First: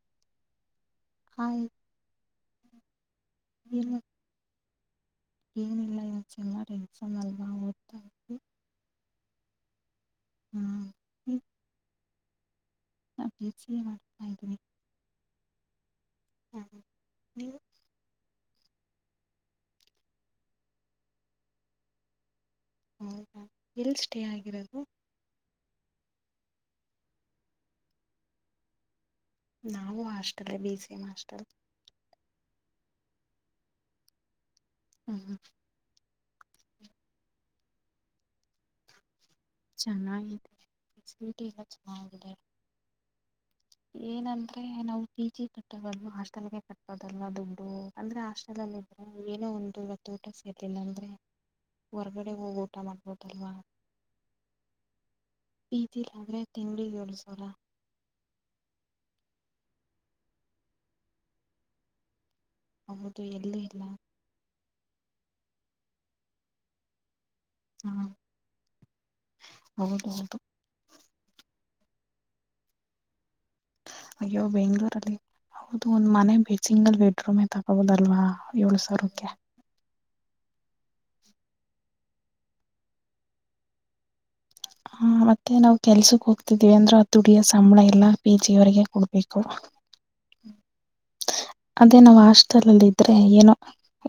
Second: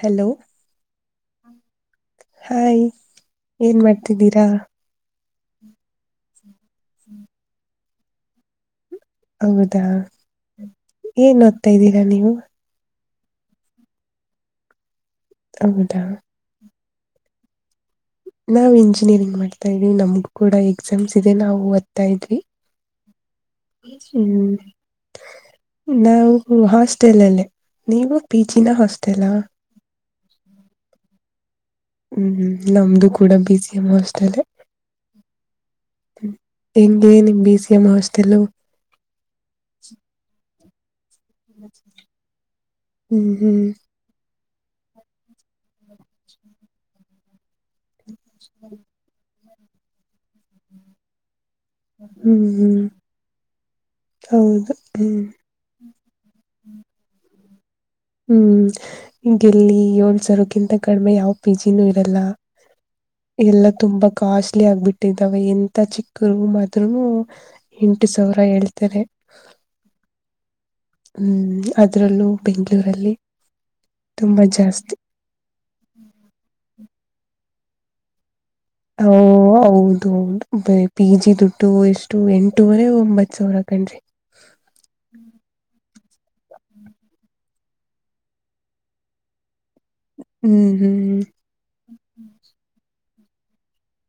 Hello ಆ hi [inaudible] ಏನ್ ಇಲ್ಲ ಮಾಡ್ತಿದ್ದೀರಾ ಏನಿಲ್ಲ ಇಲ್ಲ ಚೆನ್ನಾರ ಎಕ್ಸಾಮ್ ಅಲ್ವಾ ಓದ್ತಾವಿ ಹೌದಾ ಏನ್ ಓದ್ತಾ ಇದ್ದೀರಾ ನೀವು ನಾ ಚೀಚಿಯ ಮಾಡ್ತಾ ಇದ್ದೀನಿ ಹೌದಾ ನೀವು ನಾವ್ ಇಂಜಿನಿಯರಿಂಗ್ ಮಾಡ್ತಾ ಇದ್ವಿ ನಮ್ಗ ಕೂಡ ಎಕ್ಸಾಮ್ಸ್ ಇದೆ ನಾವುಓದ್ತಾ ಇದ್ವಿ ಹೌದಾ ಎಲ್ಲಿ ಸ್ಟೇ ಹ್ಮ್ ಆಗಿರೋದು ನಾವು ಹಾಸ್ಟೆಲ್ ಅಲ್ಲಿೇ ನೀವು ಪಿಚಿನ ಹಾಸ್ಟೆಲ್ ನಾವು hostel B C M hostel ಹ್ಮ್ ನಮ್ದು ಕೂಡ ಬಸ ಎ ಮಸ್ಟಲೆ ಹ್ಮ್ ಹ್ಮ ಎಂಡಿಯನ್ ಎ ಬಿೀಸಎಂ ಹಾಸ್ಟಲ್ ಚೆನ್ನಾಗಿದೆ ಸ್ಟ ಚೆನ್ನಾಗಿದೆ ಹ್ಮ್ ಹ್ಮ್ ಏನಂದ್ರೆ ನಾವು ಪಿ ಜಿ ಕಟ್ಟೋದಲ್ಲ ಹಾಸ್ಟೆಲ್ಗೆ ಕಟ್ಟೋದಲ್ಲದು ಅಂದ್ರೆ ಹಾಸ್ಟೆಲ್ ಅಲ್ಲಿ ಇದ್ರೆ ಏನೋ ಒಂದು ರತ್ತು ಊಟ ಸೇರ್ಲಿಲ್ಲ ಅಂದ್ರೆ ಹ್ಮ್ ಹ್ಮ್ ಹೌದು ಹ್ಮ್ ತಿಲ್ಲ ಆದ್ರೆ ತಿಂಗಳಿಗೆ ಎಳ್ಸರ ಹ್ಮ್ ಈಗೆಲ್ಲಿ ಏಳ್ಸರಕ್ಕಿಂತ ಕಡಿಮೆ ಯಾವ್ ಪಿ ಜಿನೂ ಇರಲ್ಲ ಹೌದು ಎಲ್ಲೂ ಎಲ್ಲ ಇಲ್ಲ ತುಂಬಾ ಕಾಸ್ಟ್ಲಿ ಆಗ್ಬಿಟ್ಟಿದ್ದಾವ ಎಂತ ಚಿಕ್ಕರು ಮಾತ್ರ್ೂನು ಎಂಟು ಹಾಂ ಸಾವಿರ ಹೇಳ್ತಾರೆ ಹೌದು ಹೌದು. ಹ್ಮ್ ಅದ್ರಲ್ಲೂ ಬೆಂಗಗಳೂರಲ್ಲಿ ಅಯ್ಯೋ ಬೆಂಗ್ಳೂರಲ್ಲಿ ಹೌದು ಒಂದ್ ಮನೆ ಸಿಂಗಲ್ ಬೆಡ್ರೂಮೇ ತಗೋಬುದಲ್ವಾ ಇವಳೋ ಸರ್ ಓ ಓಕೆ ಹೌದು ಪಿ ಜಿ ದುಡ್ಡು ಎಷ್ಟು ಎಂಟೂವರೆ ಒಂಬತ್ ಸಾವಿರ ಕಂಡ್ರಿ ಹಾ ಮತ್ತೆ ನಾವವು ಕೆಲ್ಸಕ್ ಹೋಗ್ತಿದೀವಿ ಅಂದ್ರ ಆ ದುಡಿಯಸ ನಮ್ಮಳ ಎಲ್ಲಾ ಪೀ ಜಿಗೆವರೆಗ ಕುಡುಪಕ್ಕ ಹ್ಮ್ ಹ್ಮ್ ಅದೇ ನಾವ್ ಹಸ್ಟೆಲ್ಲ್ಲಿ ಇದ್ರೆ ಏನೋ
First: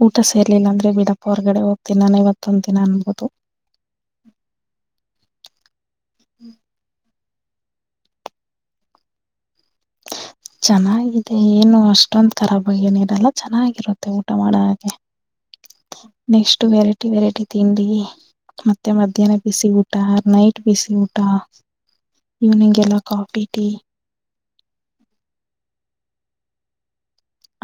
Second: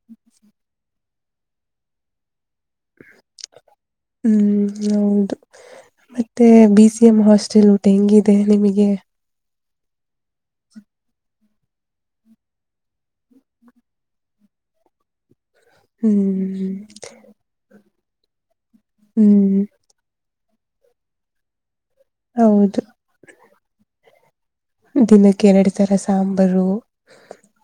ಊಟ ಸೇರ್ಲಿಲ್ಲ ಅಂದ್ರೆ ಬಿಡಪ್ಪ ಹೊರಗಡೆ ಹೋಗ್ತಿನ ನಾನ ಇವತ್ತೊಂದ್ ದಿನ ಅನ್ಬೋದು ಹ್ಮ್ ಹೌದು ಮತ್ತೆ ಬೀ ಸಿ ನಿಮ್ಮ್ ಹಾಸ್ಟೆಲ್ ಊಟ ಹೆಂಗಿದೆ ನಿಮಗೆ ಹ [inaudible] ಚೆನ್ನಾಗಿದೆ ಏನು ಅಷ್ಟೊಂದ ರಾಬ್ಗ ಏನ ಇಿದೆಲ್ಲ ಚೆನ್ನಾಗಿರುತ್ತೆ ಊಟ ಮಾಡೋ ಹಾಗೆ [inaudible] ನೆಕ್ಸ್ಟ್ ಹ್ಮ್ ವೆರೈಟಿ ವೆರೈಟಿ ತಿಂಡಿ ಮತ್ತೆ ಮಧ್ಯಾಹ್ನ ಹ್ಮ್ ಬಿಸಿ ಊಟ ಆರ್ ನೈಟ್ ಬಿಸಿ ಊಟ ಈವ್ನಿಂಗ್ ಹೌದು ಎಲ್ಲ ಕಾಫಿ ಟೀ ದಿನಕ್ಕೆ ಎರಡು ತರ ಸಾಂಬಾರು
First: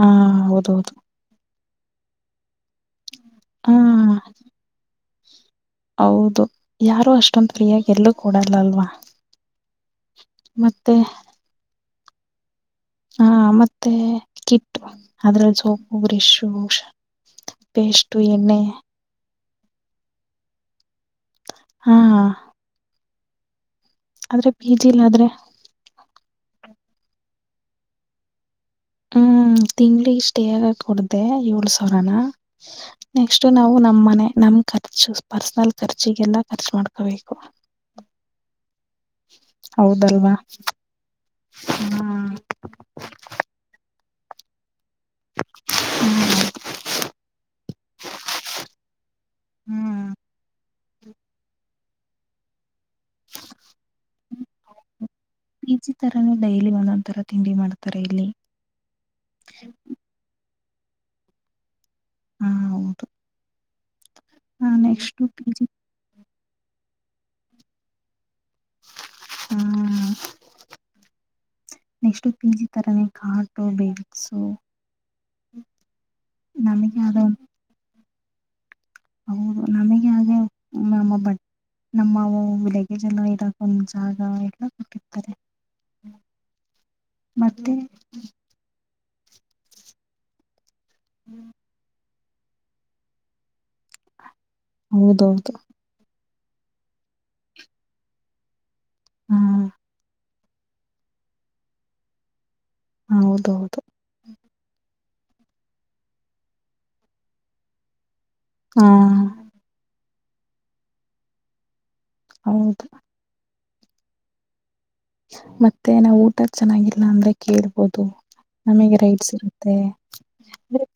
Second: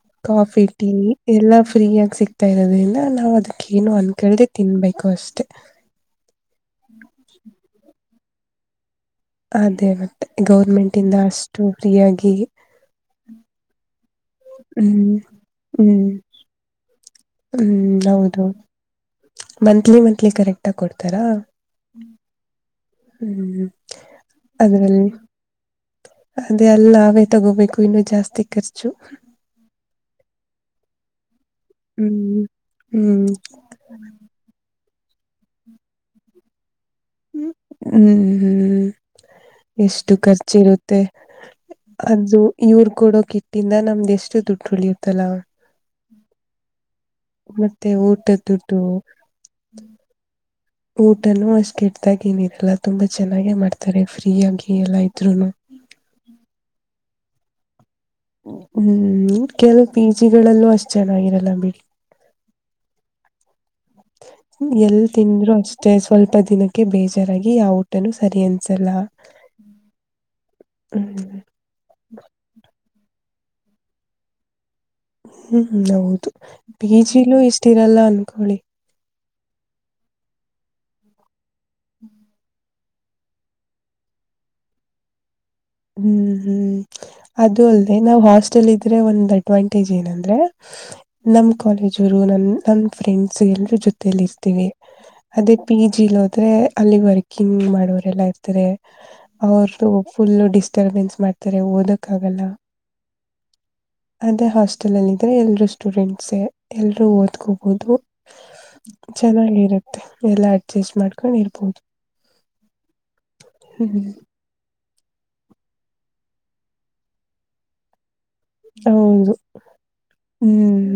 ಹ ಕಾಫಿ ಟೀ ಹೌದೌದು ಎಲ್ಲ ಫ್ರೀಯಾಗಿ ಸಿಗ್ತಾ ಇರೋದ್ರಿಂದ ನಾವು ಅದಕ್ಕೇನು ಹ್ಮ್ ಅನ್ಕೇಳ್ದೆ ತಿನ್ಬೇಕು ಅಷ್ಟೇ ಹೌದು ಯಾರು ಅಷ್ಟೊಂದ ಫ್ರೀಯಾಗಿ ಎಲ್ಲೂ ಕೊೂಡಲ್ಲ ಅಲ್ವಾ ಅದೇ ಮತ್ತೆ ಮತ್ತೆ ಗೌರ್ಮೆಂಟ್ ಇಂದ ಅಷ್ಟು ಫ್ರೀಯಾಗಿ ಹಾ ಮತ್ತೆ ಕಿಟ್ಟ ಹ್ಮ್ ಅದ್ರಲ್ಲಿ ಸೋಪು ಹ್ಮ್ ಬ್ರಿಶು ಹಷ ಹ್ಮ್ ಹೌದು ಮಂತ್ಲಿ ಮಂತ್ಲಿ ಕರೆಕ್ಟಾಗಿ ಕೊಡ್ತಾರಾ ಹಾ ಹ್ಮ್್ಮ ಆದ್ರೆ ಪಿ ಜಿ ಲೀ ಆದ್ರೆ ಅಲ್ಲಿ ನಾವೇ ತಗೋಬೇಕು ಇನ್ನುೂ ಜಾಸ್ತಿ ಹ್ಮ್ ತಿಂಗಳಿಗೆಷ್ಟೇಗ ಕೊಡ್ದ ಇ ಸಾವಿರ ಹ್ಮ್ ಹ್ಮ್ ನೆಕ್ಸ್ಟ್ ನಾವು ನಮ್ ಮನೆ ನಮ್ ಕ ಪರ್ಸನಲ್ ಖರ್ಚಿಗೆಲ್ಲ ಖರ್ಚು ಮಾಡ್ ್ಮ ಹ್ಮ್ ಹ್ಮ್ ಎಷ್ಟು ಹೌದಲ್ವಾ ಖರ್ಚಿರುತ್ತೆ ಅದು ಇವರು ಕೊೂಡೋ ಕಿಟ್ಟಿಂದ ನಮ್ದು ಎಷ್ಟು ದುಡ್ಡು ಉಳಿಯುತ್ತೆ ಅಲ ಮತ್ತೆ ಊಟದ ದುಡ್ಡು ಊಟನು ಅಷ್ಟ ಕೆಟ್ಟ್ದಾಗ ಏನಿರಲ್ಲ ತುಂಬಾ ಚೆನ್ನಾಗೆ ಮಾಡ್ತಾರೆ ಫ್ರೀ ಆಗಿ ಎಲ್ಲ ಇದ್ರುನು ಪ ಜಿ ತರನ ಡೈಲಿ ಒಂದೊಂದರ ತಿಂಡಿ ಮಾಡ್ತಾರೆ ಇಲ್ಲಿ ಹ್ಮ್ ಕೆಲವು ಪಿ ಜಿ ಗಳಲ್ಲೂ ಅಷ್ಟ್ ಚೆನ್ನಾಗಿರಲ್ಲ ಬಿಡಿ ಹಾ ಹೌದು ಹಾ ಎಲ್ ನೆಕ್ಸ್ಟ್ ಪಿ ತಿಂದ್ರರು ಜಿ ಅಷ್ಟೇ ಸ್ವಲ್ಪ ದಿನಕ್ಕೆ ಬೇಜಾರಾಗಿ ಯಾವ ಊಟನು ಸರಿ ಅಂಸಲ್ಲ ಹಾ ನೆಕ್ಸ್ಟ್ ಪಿ ಜಿ [unintelligible] ಹ್ಮ್ ಹೌದು ನಮಗೆ ಆದ ಪಿಜಿಲುೂ ಇಷ್ಟಿರಲ್ಲ ಅನ್ಕೊಳ್ಳಿ ಹೌದು ನಮಗೆ ಹಾಗೆ ನಮ್ಮ ಬ ನಮ್ಮ ಲಗೇಜ್ ಎಲ್ಲ ಇರಕ ಒಂದ್ ಜಾಗ ಎಲ್ಲ ಕೊಟ್ಟಿರ್ತಾರೆ ಹ್ಮ್ ಹ್ಮ್ ಅದು ಮತ್ತೆ ಅಲ್ದೆ ನಾವ್ ಹಾಸ್ಟೆಲ್ ಇದ್ರೆ ಒಂದ್ ಅಡ್ವಾಂಟೇಜ್ ಏನಂದ್ರೆ ನಮ ಕಾಲೇಜರು ನ ನಮ ಫ್ರೆಂಡ್ಸ್ ಎಲ್ಲರ ಜೊತೆಯಲ್ಲಿ ಇತಾರೆ ಇರ್ತೀವಿ ಹೌದೌದು ಅದೇ ಪಿ ಜಿಲ್ ಹೋದ್ರೆ ಅಲ್ಲಿ ವರ್ಕಿಂಗ್ ಮಾಡೋರೆಲ್ಲಾ ಇರ್ತಾರೆ ಹಾ ಅವ್ರ್ದ ಫುಲ್ಲ ಡಿಸ್ಟರ್ಬೆನ್ಸ್ ಮಾಡ್ತಾರೆ ಓದಕ್ ಆಗಲ್ಲ ಹ ಹೌದ ಹೌದು ಅದೇ ಹಾಸ್ಟೆಲ್ ಅಲ್ಲಿ ಇದ್ರೆ ಎಲ್ರೂ ಸ್ಟೂಡೆಂಟ್ಸ್ ಎಲ್ರೂ ಓದ್ಕೋಬಹುದು ಹಾ ಚೆನ್ನಾಗಿರುತ್ತೆ ಎಲ್ಲ ಅಡ್ಜಸ್ಟ್ ಮಾಡ್ಕೊಂಡ್ಿರ್ಬೋದು ಹೌದು ಹ್ಮ್ ಹ್ಮ್ ಮತ್ತೆ ನಾವ್ ಊಟ ಚೆನ್ನಾಗಿಲ್ಲ ಅಂದ್ರೆ ಕೇಳ್ಬೋದು ನಮಗೆ ರೈಟ್ಸ್ ಹೌದು ಇರುತ್ತೆ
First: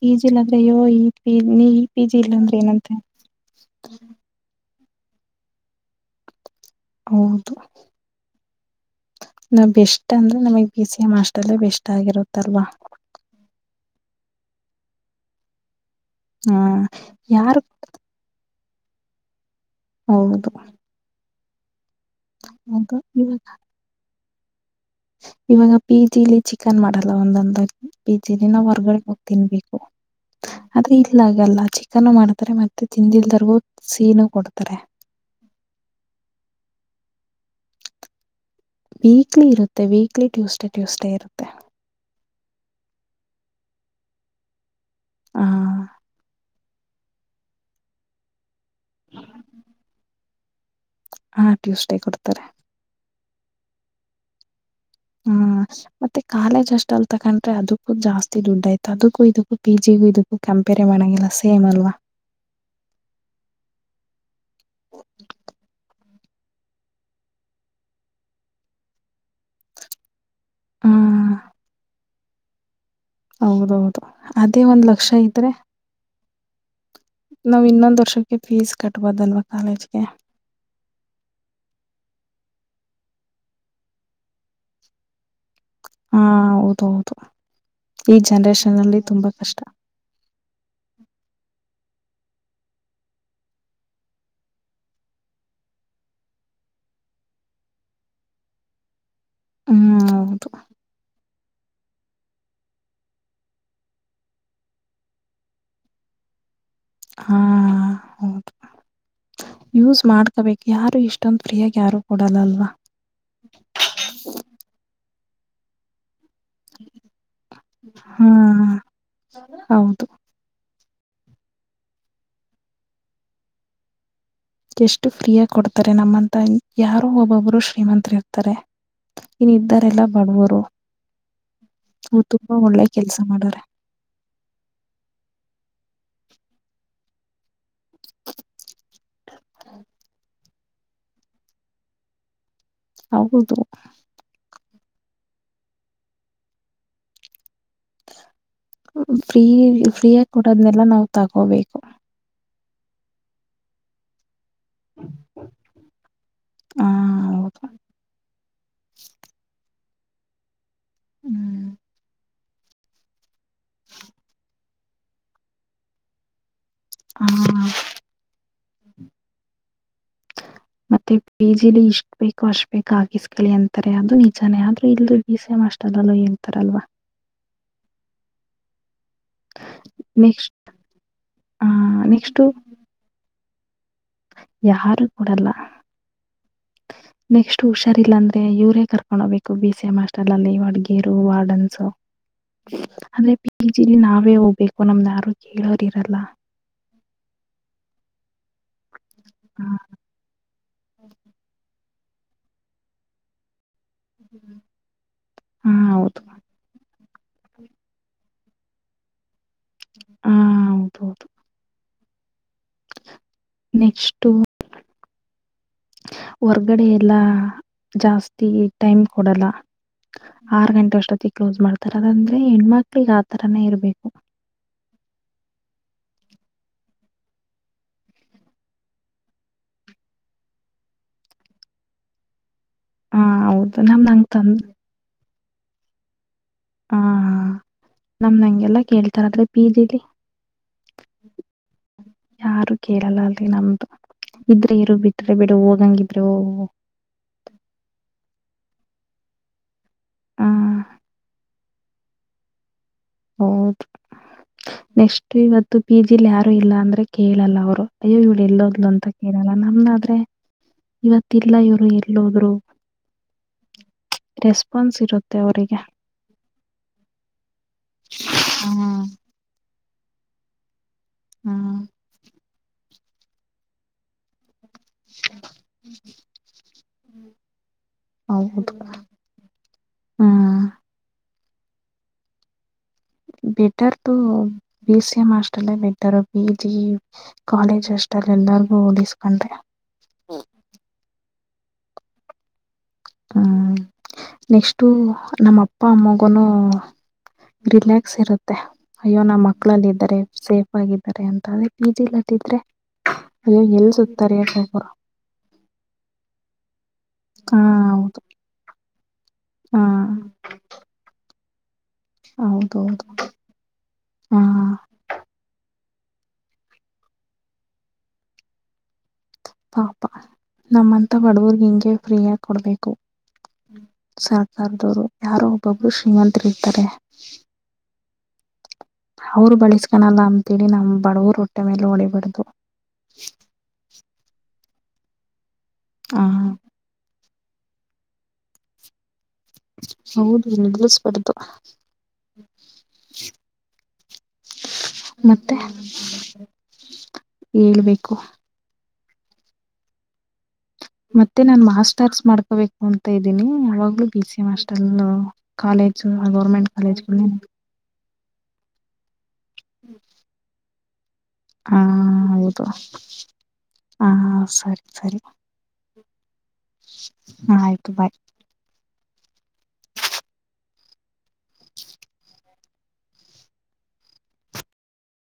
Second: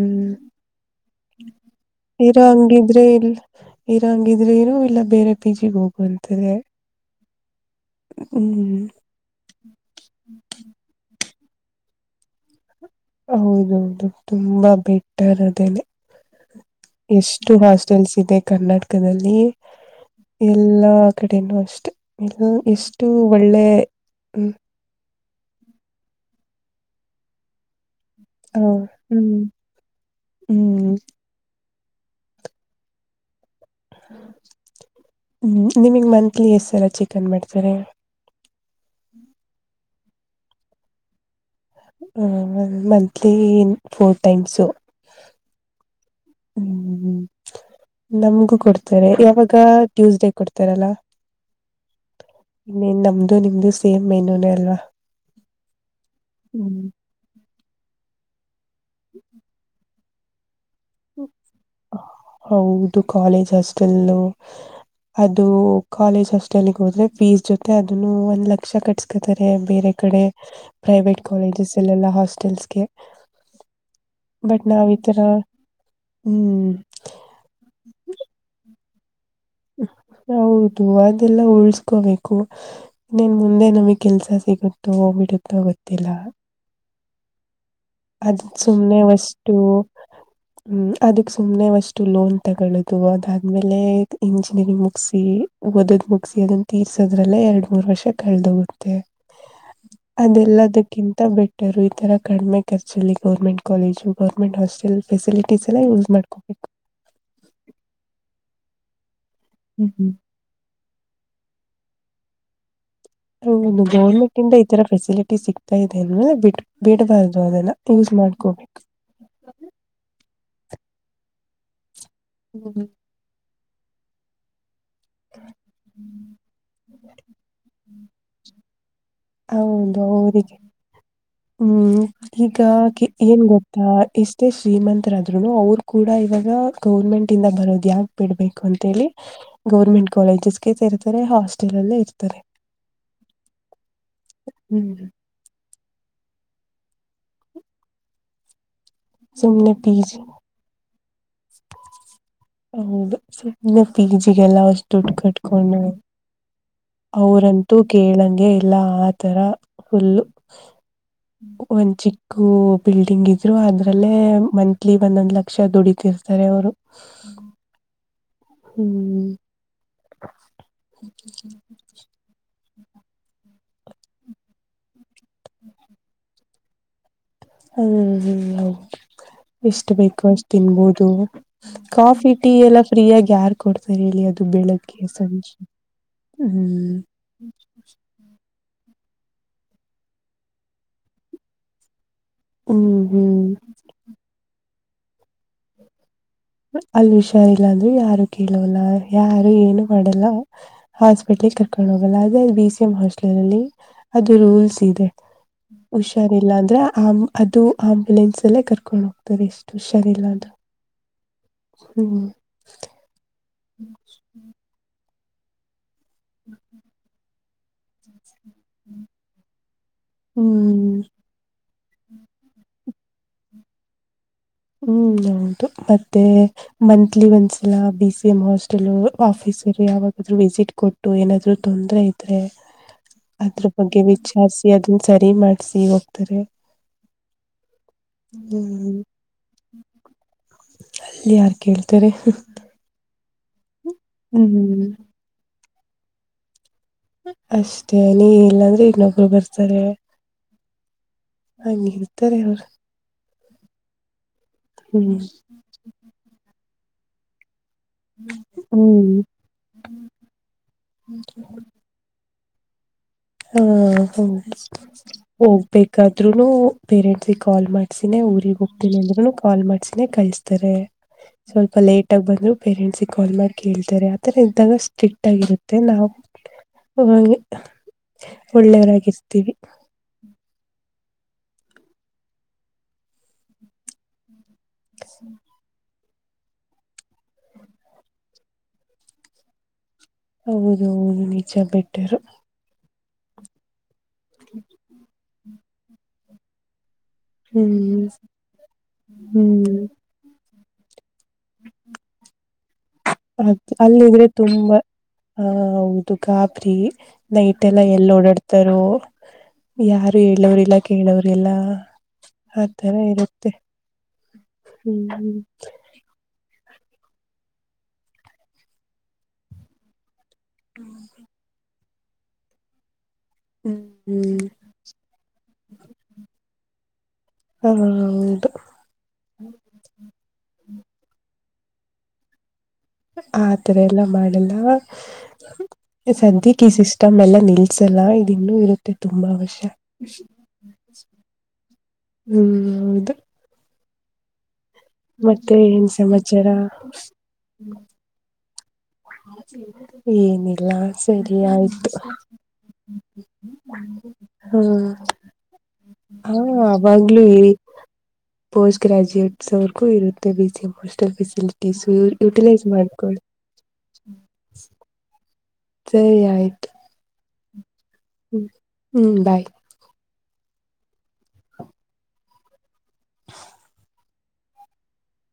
ಪಿ ಜಿ ಇಲ್ಲಾಂದ್ರೆ ಯೋ ಈ ಪಿ ಜಿ ಇಲ್ಲ ಇರೋ ಅಂದ್ರೆ ಏನಂತೆ ಹಂಗಿದ್ರೆ ಎಲ್ಲ ಬೇರೆ ಪಿ ಜಿಿಗೆ ಹೋಗುವಂತದೆ ಹೌದು ನಾ ಬೆಸ್ಟ್ ಅಂದ್ರೆ ನಮಗ್ ಬ ಸಿ ಎಂ ಬೆಷ್ಟ ಆಗಿರುತ್ತಲ್ವಾ ಹೌದೌದು ತುಂಬಾ ಬೆಟ್ಟರ್ ಅದೇನೆ ಹ ಎಷ್ಟು ಯಾರು ಹಾಸ್ಟೆಲ್ಸ್ ಇದೆ ಕರ್ನಾಟಕದಲ್ಲಿ ಹೌದು ಎಲ್ಲಾ ಕಡೆನೂ ಅಷ್ಟೆ ಹೌದು ಎಷ್ಟು ಇವಾಗ ಒಳ್ಳೆ ಇವಾಗ ಪಿ ಜಿಲಿ ಚಿಕನ್ ಮಾಡಲ್ಲ ಒಂದೊಂದಾಗಿ ಪಿಜಿ ಹಾ ನಾವು ಹೊರ್ಗಡೆ ಹೋಗ್ ಹ್ಮ್ ತಿನ್ಬೇಕು ಆದ್ರೆ ಹ್ಮ್ ಇಲ್ಲಗಲ್ಲ ಮಾಡ್ತಾರೆ ಮತ್ತೆ [unintelligible] ಕೊಡ್ತಾರೆ ಹ್ಮ ನಿಮಗ್ ಮಂತ್ಲಿ ಎಷ್ಟ ಸಲ ಚಿಕನ್ ಮಾಡ್ತಾರೆ ವೀಕ್ಲಿ ಇರುತ್ತೆ ವೀಕ್ಲಿ ಟ್ಯೂಸ್ಡೇ ಟ್ಯೂಸ್ಡೇ ಇರುತ್ತೆ ಒ ಮಂತ್ಲಿ ಫೋರ್ ಟೈಮ್ಸು ಹಾ ಹ್ಮ್್ಮ ನಮ್ಗೂ ಕೊಡ್ತಾರೆ ಯಾವಾಗ ಟ್ಯೂಸ್ಡೇ ಕೊಡ್ತಾರಲ್ಲಾ ಹಾ ಟ್ಯೂಸ್ಡೇ ಕೊಡ್ತಾರೆ ಇದು ನಿಮ್ದು ಸೇಮ್ ಮೆನುಯೂನೇ ಅಲ್ವಾ ಹ್ಮ್ ಮತ್ತೆ ಕಾಲೇಜ್ ಹ್ಮ್ ಅಷ್ಟ ಅಲ್ ತಕೊಂಡ್ರೆ ಅದಕ್ಕೂ ಜಾಸ್ತಿ ದುಡ್ಡು ಆಯ್ತು ಅದಕ್ಕೂ ಇದಕ್ಕೂ ಪೀ [unintelligible] ಹೌದು ಕಾಲೇಜ್ ಅಸ್ಟೆಲ್ ಅದು ಕಾಲೇಜ್ ಹಸ್ಟೆಲ್ಲಿಗೆ ಹೋದ್ರೆ ಫೀಸ್ ಜೊತೆ ಅದನ್ನು ಒಂದ್ ಲಕ್ಷ ಕಟ್ಸ್ಕತಾರೆ ಬೇರೆ ಕಡೆ ಪ್ರೈವೇಟ್ ಹ್ಮ್ ಕಾಲೇಜಸ್ ಎಲ್ಲೆಲ್ಲಾ ಹಾಸ್ಟೆಲ್ಸ್ಗೆ ಹೌದೌದು ಅದೇ ಬಟ್ ಒಂದ್ ನಾವ್ ಈ ಲಕ್ಷ ತರ ಇದ್ರೆ ಹ್ಮ್ ನಾವ್ ಇನ್ನೊಂದ್ ವರ್ಷಕ್ಕೆ ಫೀಸ್ ಕಟ್ಬಹದು ಅಲ್ವಾ ಹೌದು ಅದೆಲ್ಲ ಉಳ್ಸ್ಕೋಬೇಕು ನ್ನನ್ ಮುಂದೆ ನಮಗ್ ಕೆಲ್ಸ ಸಿಗುತ್ತೋ ಬಿಡುತ್ತೋ ಹಾ ಹೌದೌದು ಈ ಅದ ಜನರೇಶನ್ ಸುಮ್ನೆ ಅಲ್ಲಿ ತುಂಬಾ ವಷ್ಟು ಕಷ್ಟ. ಹ್ಮ ಅದಕ್ ಸುಮ್ನೆವಷ್ಟು ಲೋನ್ ತಗೊಳ್ಳುದು ಅದಾದ್ಮೇಲೆ ಇಂಜಿನಿಯರಿಂಗ್ ಮುಗಿಸಿಿ ಓದದ್ ಮುಗಿಸಿಿ ಅದನ್ನ ತೀರ ದ್ರಲ್ಲೇ ಎರಡು ಮೂರ್ ವರ್ಷ ಕಳೆದೋಗುತ್ತೆ ಹ್ಮ್ ಹೌದು ಅದೆಲ್ಲದಕ್ಕಿಂತ ಬೆಟ್ಟರು ಈ ತರ ಕಡಿಮೆ ಖರ್ಚುಲ್ಲಿ government college government hostel facilities ಎಲ್ಲ ಯೂಸ್ ಮಾಡ್ಕೋಬೇಕು ಹಾ ಹೌದು ಹ್ಮ್ ಯೂಸ್ ಹ್ಮ್ ಮಾಡ್ಕೋಬೇಕು ಯಾರು ಇಷ್ಟ ಇಷ್ಟೊಂದಂದು ಫ್ರಿಯಾಗಿ ಯಾರು ಕೊಡೋಲ್ಲ ಅಲ್ವಾ ಹ ಗೌರ್ಮೆಂಟ್ ಇಂದ ಈ ತರ ಫೆಸಿಲಿಟಿ ಸಿಗ್ತಾ ಇದೆ ಅಲ್ವಾ ಬಿಟ್ ಬಿಡ್ಬಾರ್ದು ಅದೆಲ್ಲ ಯೂಸ್ ಹಾ ಮಾಡ್ಕೋಬೇಕು ಹೌದು [inaudible] ಎಷ್ಟು ಫ್ರೀ ಆಗ ಕೊಡ್ತಾರೆ ನಮ್ಮಂತ ಯಾರೋ ಒಬ್ಬೊಬ್ರು ಶ್ರೀಮಂತರಿ ಇರ್ತಾರೆ ಇನ್ ಹೌದು ಇದ್ದಾರೆಲ್ಲಾ ಅವರಿಗೆ ಬಡವರು ಹ್ಮ್ ಅವ್ರು ತುಂಬಾ ಈಗ ಒಳ್ಳೆ ಕೆಲ್ಸ ಏನ್ ಮಾಡಾರೆ ಗೊತ್ತಾ ಇಷ್ಟೇ ಶ್ರೀಮಂತರಾದ್ರುನು ಅವ್ರ ಕೂಡ ಇವಾಗ ಗೌರ್ಮೆಂಟ್ ಇಂದ ಬರೋದು ಯಾಕೆ ಬಿಡ್ಬೇಕು ಅಂತೇಳಿ ಗೌರ್ಮೆಂಟ್ ಕಾಲೇಜಸ್ಗೆ ಹಾಸ್ಟೆಲ್ ಅಲ್ಲೇ ಇರ್ತಾರೆ ಹೌದು ಹ್ಮ್್ಮ ಫ್ರೀ ಸುಮ್ನೆ ಪಿ ಜಿ ಫ್ರೀಯಾಗಿ ಕೊಡೋದ್ನೆೆಲ್ಲ ನಾವು ತಗೋಬೇಕು ಹೌದು ಸುಮ್ನೆ ಪಿಜಿಗೆಲ್ಲ ಅಷ್ಟು ದುಡ್ ಕಟ್ಕೊಂಡ ಹ ಹೌದು ಅವರಂತೂ ಕೇಳಂಗೆ ಇಲ್ಲ ಆತರ ಫುಲ್ಲು ಹ್ಮ್ ಒಂದು ಚಿಕ್ಕ ಬಿಲ್ಡಿಂಗ್ ಇ ಇದ್ರು ಅದ್ರಲ್ಲೇ ಮಂತ್ಲಿ ಒಂದೊಂದ್ ಲಕ್ಷ ದುಡತಿರ್ತಾರೆ ಅವ್ರು ಹಾ ಹಾ ಹ್ಮ್ ಮತ್ತೆ ಪಿಜಿಲಿ ಇಷ್ಟ ಬೇಕು ಅಷ್ಟ ಬೇಕ ಹಾಕಿಸ್ಕಲಿ ಎಂತಾರೆ ಅದು ನಿಜಾನೇ ಆದ್ರೆ ಇಲ್ದು ಬಿ ಸಿ ಏಮ್ ಹಾಸ್ಟೆಲ್ [unintelligible] ಇರ್ತಾರಲ್ವ [unintelligible] ಎಷ್ಟ ಬೇಕು ಅಷ್ಟ ನೆಕ್ಸ್ಟ್ ತಿನ್ಬೋದು ಆ ಕಾಫಿ ನೆಕ್ಸ್ಟ್ ಟೀ ಎಲ್ಲ ಫ್ರೀ ಆಾಗಿ ಯಾರ್ ಕೊಡ್ತಾರೆ ಹೇಳಿ ಅದು ಯಾರು ಬೆಳಗ್ಗೆ ಕೊೂಡಲ್ಲ ಸಂಜೆ ಹ್ಮ್ ನೆಕ್ಸ್ಟ್ ಹುಷಾರಿಲ್ಲ ಅಂದ್ರೆ ಇವರು ಕರ್ಕೊಂಡ ಹೋಗ್ಬೇಕು ಬಿ ಸಿ ಎಂ ಹಸ್ಟೆಲ್ ಅಲ್ಲಿ ಅಡಗೇರು ವಾರ್ಡನ್ಸ್ ಹ್ಮ್ ಆದಂದ್ರೆ ಹ್ಮ್ ಪಿಜಿಲಿ ನಾವೇ ಹೋಗ್ಬೇಕು ನಮ್್ದಾರು ಕೇಳೋರಿರಲ್ಲ ಹಷಾರಲ್ಲ ಅಂದ್ರರು ಯಾರು ಕೇಳೋಲ್ಲ ಯಾರು ಹಾ ಏನು ಮಾಡಲ್ಲ ಹಾಸ್ಪಿಟ್ಲ್ ಕರ್ಕೊಂಡ ಅದೇ ಬಿ ಸಿ ಎಂ ಹಾಸ್ಟೆಲ್ ಅಲ್ಲಿ ಅದು ರೂಲ್ಸ್ ಇದೆ ಹೌದು ಹುಷಾರಿಲ್ಲ ಅಂದ್ರೆ ಆ್ ಅದು ಆಂಬುಲೆನ್ಸ್ ಅಲ್ಲೇ ಕರ್ಕೊಂಡು ಹೋಗ್ತಾರೆ ಎಷ್ಟು ಹುಷಾರ ಇಲ್ಲ ಹಾ ಅಂದ್ರ [unintelligible] ಹ್ಮ್ [inaudible] ಹೊರ್ಗಡೆ ಎಲ್ಲಾ ಜಾಸ್ತಿ ಟೈಮ್ ಕೊಡಲ್ಲ ಆರ್ ಗಂಟೆ ಹ್ಮ್ ಅಷ್ಟತ್ತ ಕ್ಲೋಸ್ ಮಾಡ್ ಆ ತರ ಅಂದ್ರೆ ಹೆಣ್ಮಕ್ಳಗ್ ಆತರಾನೇ ಇರ್ಬೇಕು ಹ್ಮ್ ಹೌದು ಮತ್ತೆ ಮಂತ್ಲಿ ಒಂದ್ಸಲ B C M hostel office ಸರಿ ಯಾವಾಗಾದ್ರೂ ವಿಸಿಟ್ ಕೊಟ್ಟು ಏನಾದ್ರು ತೊಂದ್ರರೆ ಇದ್ರೆ ಹಾ ಅದ್ರ ಹೌದು ಬಗ್ಗೆ ನಮ್ದು ಹಂಗ್ ತಂದ್ ವಿಚಾರ್ಸಿ ಅದನ್ನ ಸರಿ ಮಾಡ್ಸಿ ಹೋಗ್ತಾರೆ ಹಾ ನಮ ನಂಗೆಲ್ಲ ಹ್ಮ್ ಕೇಳ್ತಾರದ ಪಿಜಿ ಲೀ ಯಾರ್ ಕೇಳ್ತಾರೆ ಯಾರು ಕೇಳಲ್ಲ ನಮ್ದು ಇದ್ರೆ ಹ್ಮ್ ಇರು ಬಿಟ್ರೆ ಬಿೇಡ ಹೋಗಂಗಿದ್ರೆ ಹೋಗು ಅಷ್ಟೇ ನೀ ಇಲ್ಲಾಂದ್ರೆ ಇನ್ನೊಬ್ರು ಬರ್ತಾರೆ ಹಾ ಹಂಗ ಹಿರ್ತಾರೆ ಅವರು ಹೌದ ನೆಕ್ಸ್ಟ್ ಇವತ್ತು ಪಿ ಜಿಲಿ ಯಾರು ಇಲ್ಲ ಅಂದ್ರೆ ಕೇಳಲ್ಲ ಅವರು ಅಯ್ಯೋ ಇವ್ರು ಎಲ್ಲೋದ್ಲು ಅಂತ ಹ್ಮ್ ಕೇಳಲ್ಲ ನಮನ ಆದ್ರೆ ಇವತ್ತಲ್ಲ ಇವ್ರು ಎಲ್ಲೋದ್ರು ಹಾ ಹೌದು ರೆಸ್ಪಾನ್ಸ್ ಇರುತ್ತೆ ಅವರಿಗೆ ಹೋಗ್ಬೇಕಾದ್ರುನು ಪೇರೆಂಟ್ಸ ಕಾಲ್ ಮಾಡ್ಸಿನೆ ಊರಿಗೆಗ್ ಹೋಗ್ತೀನಿ ಹ್ಮ್ ಅಂದ್ರುನು ಕಾಲ್ ಮಾಡ್ಸಿನೇ ಕಳ್ಸ್ತಾರೆ ಸ್ವಲ್ಪ ಹ್ಮ್ ಲೇಟ್ ಆಗ ಬಂದ್ರು ಪೇರೆಂಟ್ಸ್ಗೆ ಕಾಲ್ ಮಾಡಿ ಕೇಳ್ತಾರೆ ಆತರ ಎ ಇದ್ದಾಗ ಸ್ಟ್ರಿಕ್ಟ್ ಆಗಿರುತ್ತೆ ನಾವು ಹೌದು ಒಳ್ಳೆಯವರಾಗಿರ್ತೀವಿ ಹ್ಮ್ better to B C M hostel ಇಾರ ಪಿ ಜಿ ಕಾಲೇಜ್ ಹಾಸ್ಟೆಲ್ ಅಲ್ಲಿ ಎಲ್ಲಾರ್ಗು ಓಡಿಸಕೊಂಡ್ರೆ ಹೌದು ಹೌದು ನಿಜ ಬಿಟ್ಟರು ಹ್ಮ್ ನೆಕ್ಸ್ಟು ನಮ್ಮ ಅಪ್ಪ ಅಮ್ಮಗನು ಹ್ಮ್ ರಿಲ್ಯಾಕ್ಸ್ ಇರುತ್ತೆ ಅಯ್ಯೋ ನಮ್ಮ ಹ್ಮ್ ಮಕ್ಳಲ್ಲ ಇದರೆ ಸೇಫ್ ಆಗ ಅಂತ ಪಿ ಜಿ ಲೀ ಇದ್ರೆ ಅ ಅಲ್ಲಿದ್ರೆ ತುಂಬಾ ಆ ಹೌದು ಗಾಬರಿ ನೈಟ್ ಎಲ್ಲ ಹಾ ಎಲ್ಲಿ ಓಡಾಡ್ತಾರೋ ಹಾ ಯಾರು ಹೇಳೋ್ರಲ್ಲ ಕೇಳೋವ್ರಲ್ಲ ಆ ತರ ಹೌದೌದು ಇರುತ್ತೆ ಹಾ ಹ್ಮ್ ಹ್ಮ್ ಪಾಪ ನಮ್ಮಂತ ಬಡವರ್ಗ್ ಹಿಂಗೆ ಫ್ರೀಯಗ ಕೊಡ್ಬೇಕು ಸರ್ಕಾರದವರು ಯಾರೋ ಒಬ್ಬೊಬ್ರು ಶ್ರೀಮಂತರಿರ್ತಾರೆ ಹ ಹೌದು ಅವರು ಬಳಸ್ಕನಲ್ಲ ಅಂತೇಳಿ ನಮ್ ಬಡವರು ಹೊಟ್ಟೆ ಮೇಲೆ ಹೊಡಿಬರದು ಆತರ ಎಲ್ಲ ಮಾಡಲ್ಲ ಹ ಸದ್ಯಕ್ಕೆ ಈ ಸಿಸ್ಟಮ್ ಎಲ್ಲ ನಿಲ್ಸಲ್ಲ ಇದ ಇನ್ನು ಇರುತ್ಹೆ ತುಂಬ ವರ್ಷ ಹೌದು ನಿಲ್ಲಿಸ್ಬಾರ್ದು ಹ್ಮ್ಮ್ ಹೌದು ಮತ್ತೆ ಏನ್ ಸಮಾಚಾರ ಹೇಳ್ಬೇಕು ಏನಿಲ್ಲ ಸರಿ ಮತ್ತೆ ನಾನ್ ಆಯ್ತು ಮಾಸ್ಟರ್ಸ್ ಮಾಡ್ಕೋಬೇಕು ಅಂತ ಇದ್ದೀನಿ ಯಾವಾಗ್ಲೂ ಬಿ ಸಿ ಎಂ ಹ ಹಾಸ್ಟೆಲ್ ಕಾಲೇಜು ಆ ಹ ಗೌರ್ಮೆಂಟ್ ಅವಾಗ್ಲೂ ಕಾಲೇಜ್ಗಳೇ ಏ ಪೋಸ್ಟ್ ಗ್ರಾಜುಯೇಟ್ಸ್ ಅವ್ರರ್ಗೂ ಇರುತ್ತೇ B C M hostel office ಹಾ ಯುಟಿಲೈಸ್ ಹೌದು ಮಾಡ್ಕೊಳ್ಳಿ ಹಾ ಸರಿ ಸರಿ ಸರಿ ಆಯ್ತು ಹ ಆಯ್ತು ಬಾಯ್ ಹ್ಮ್ ಹ್ಮ್ ಬಾಯ್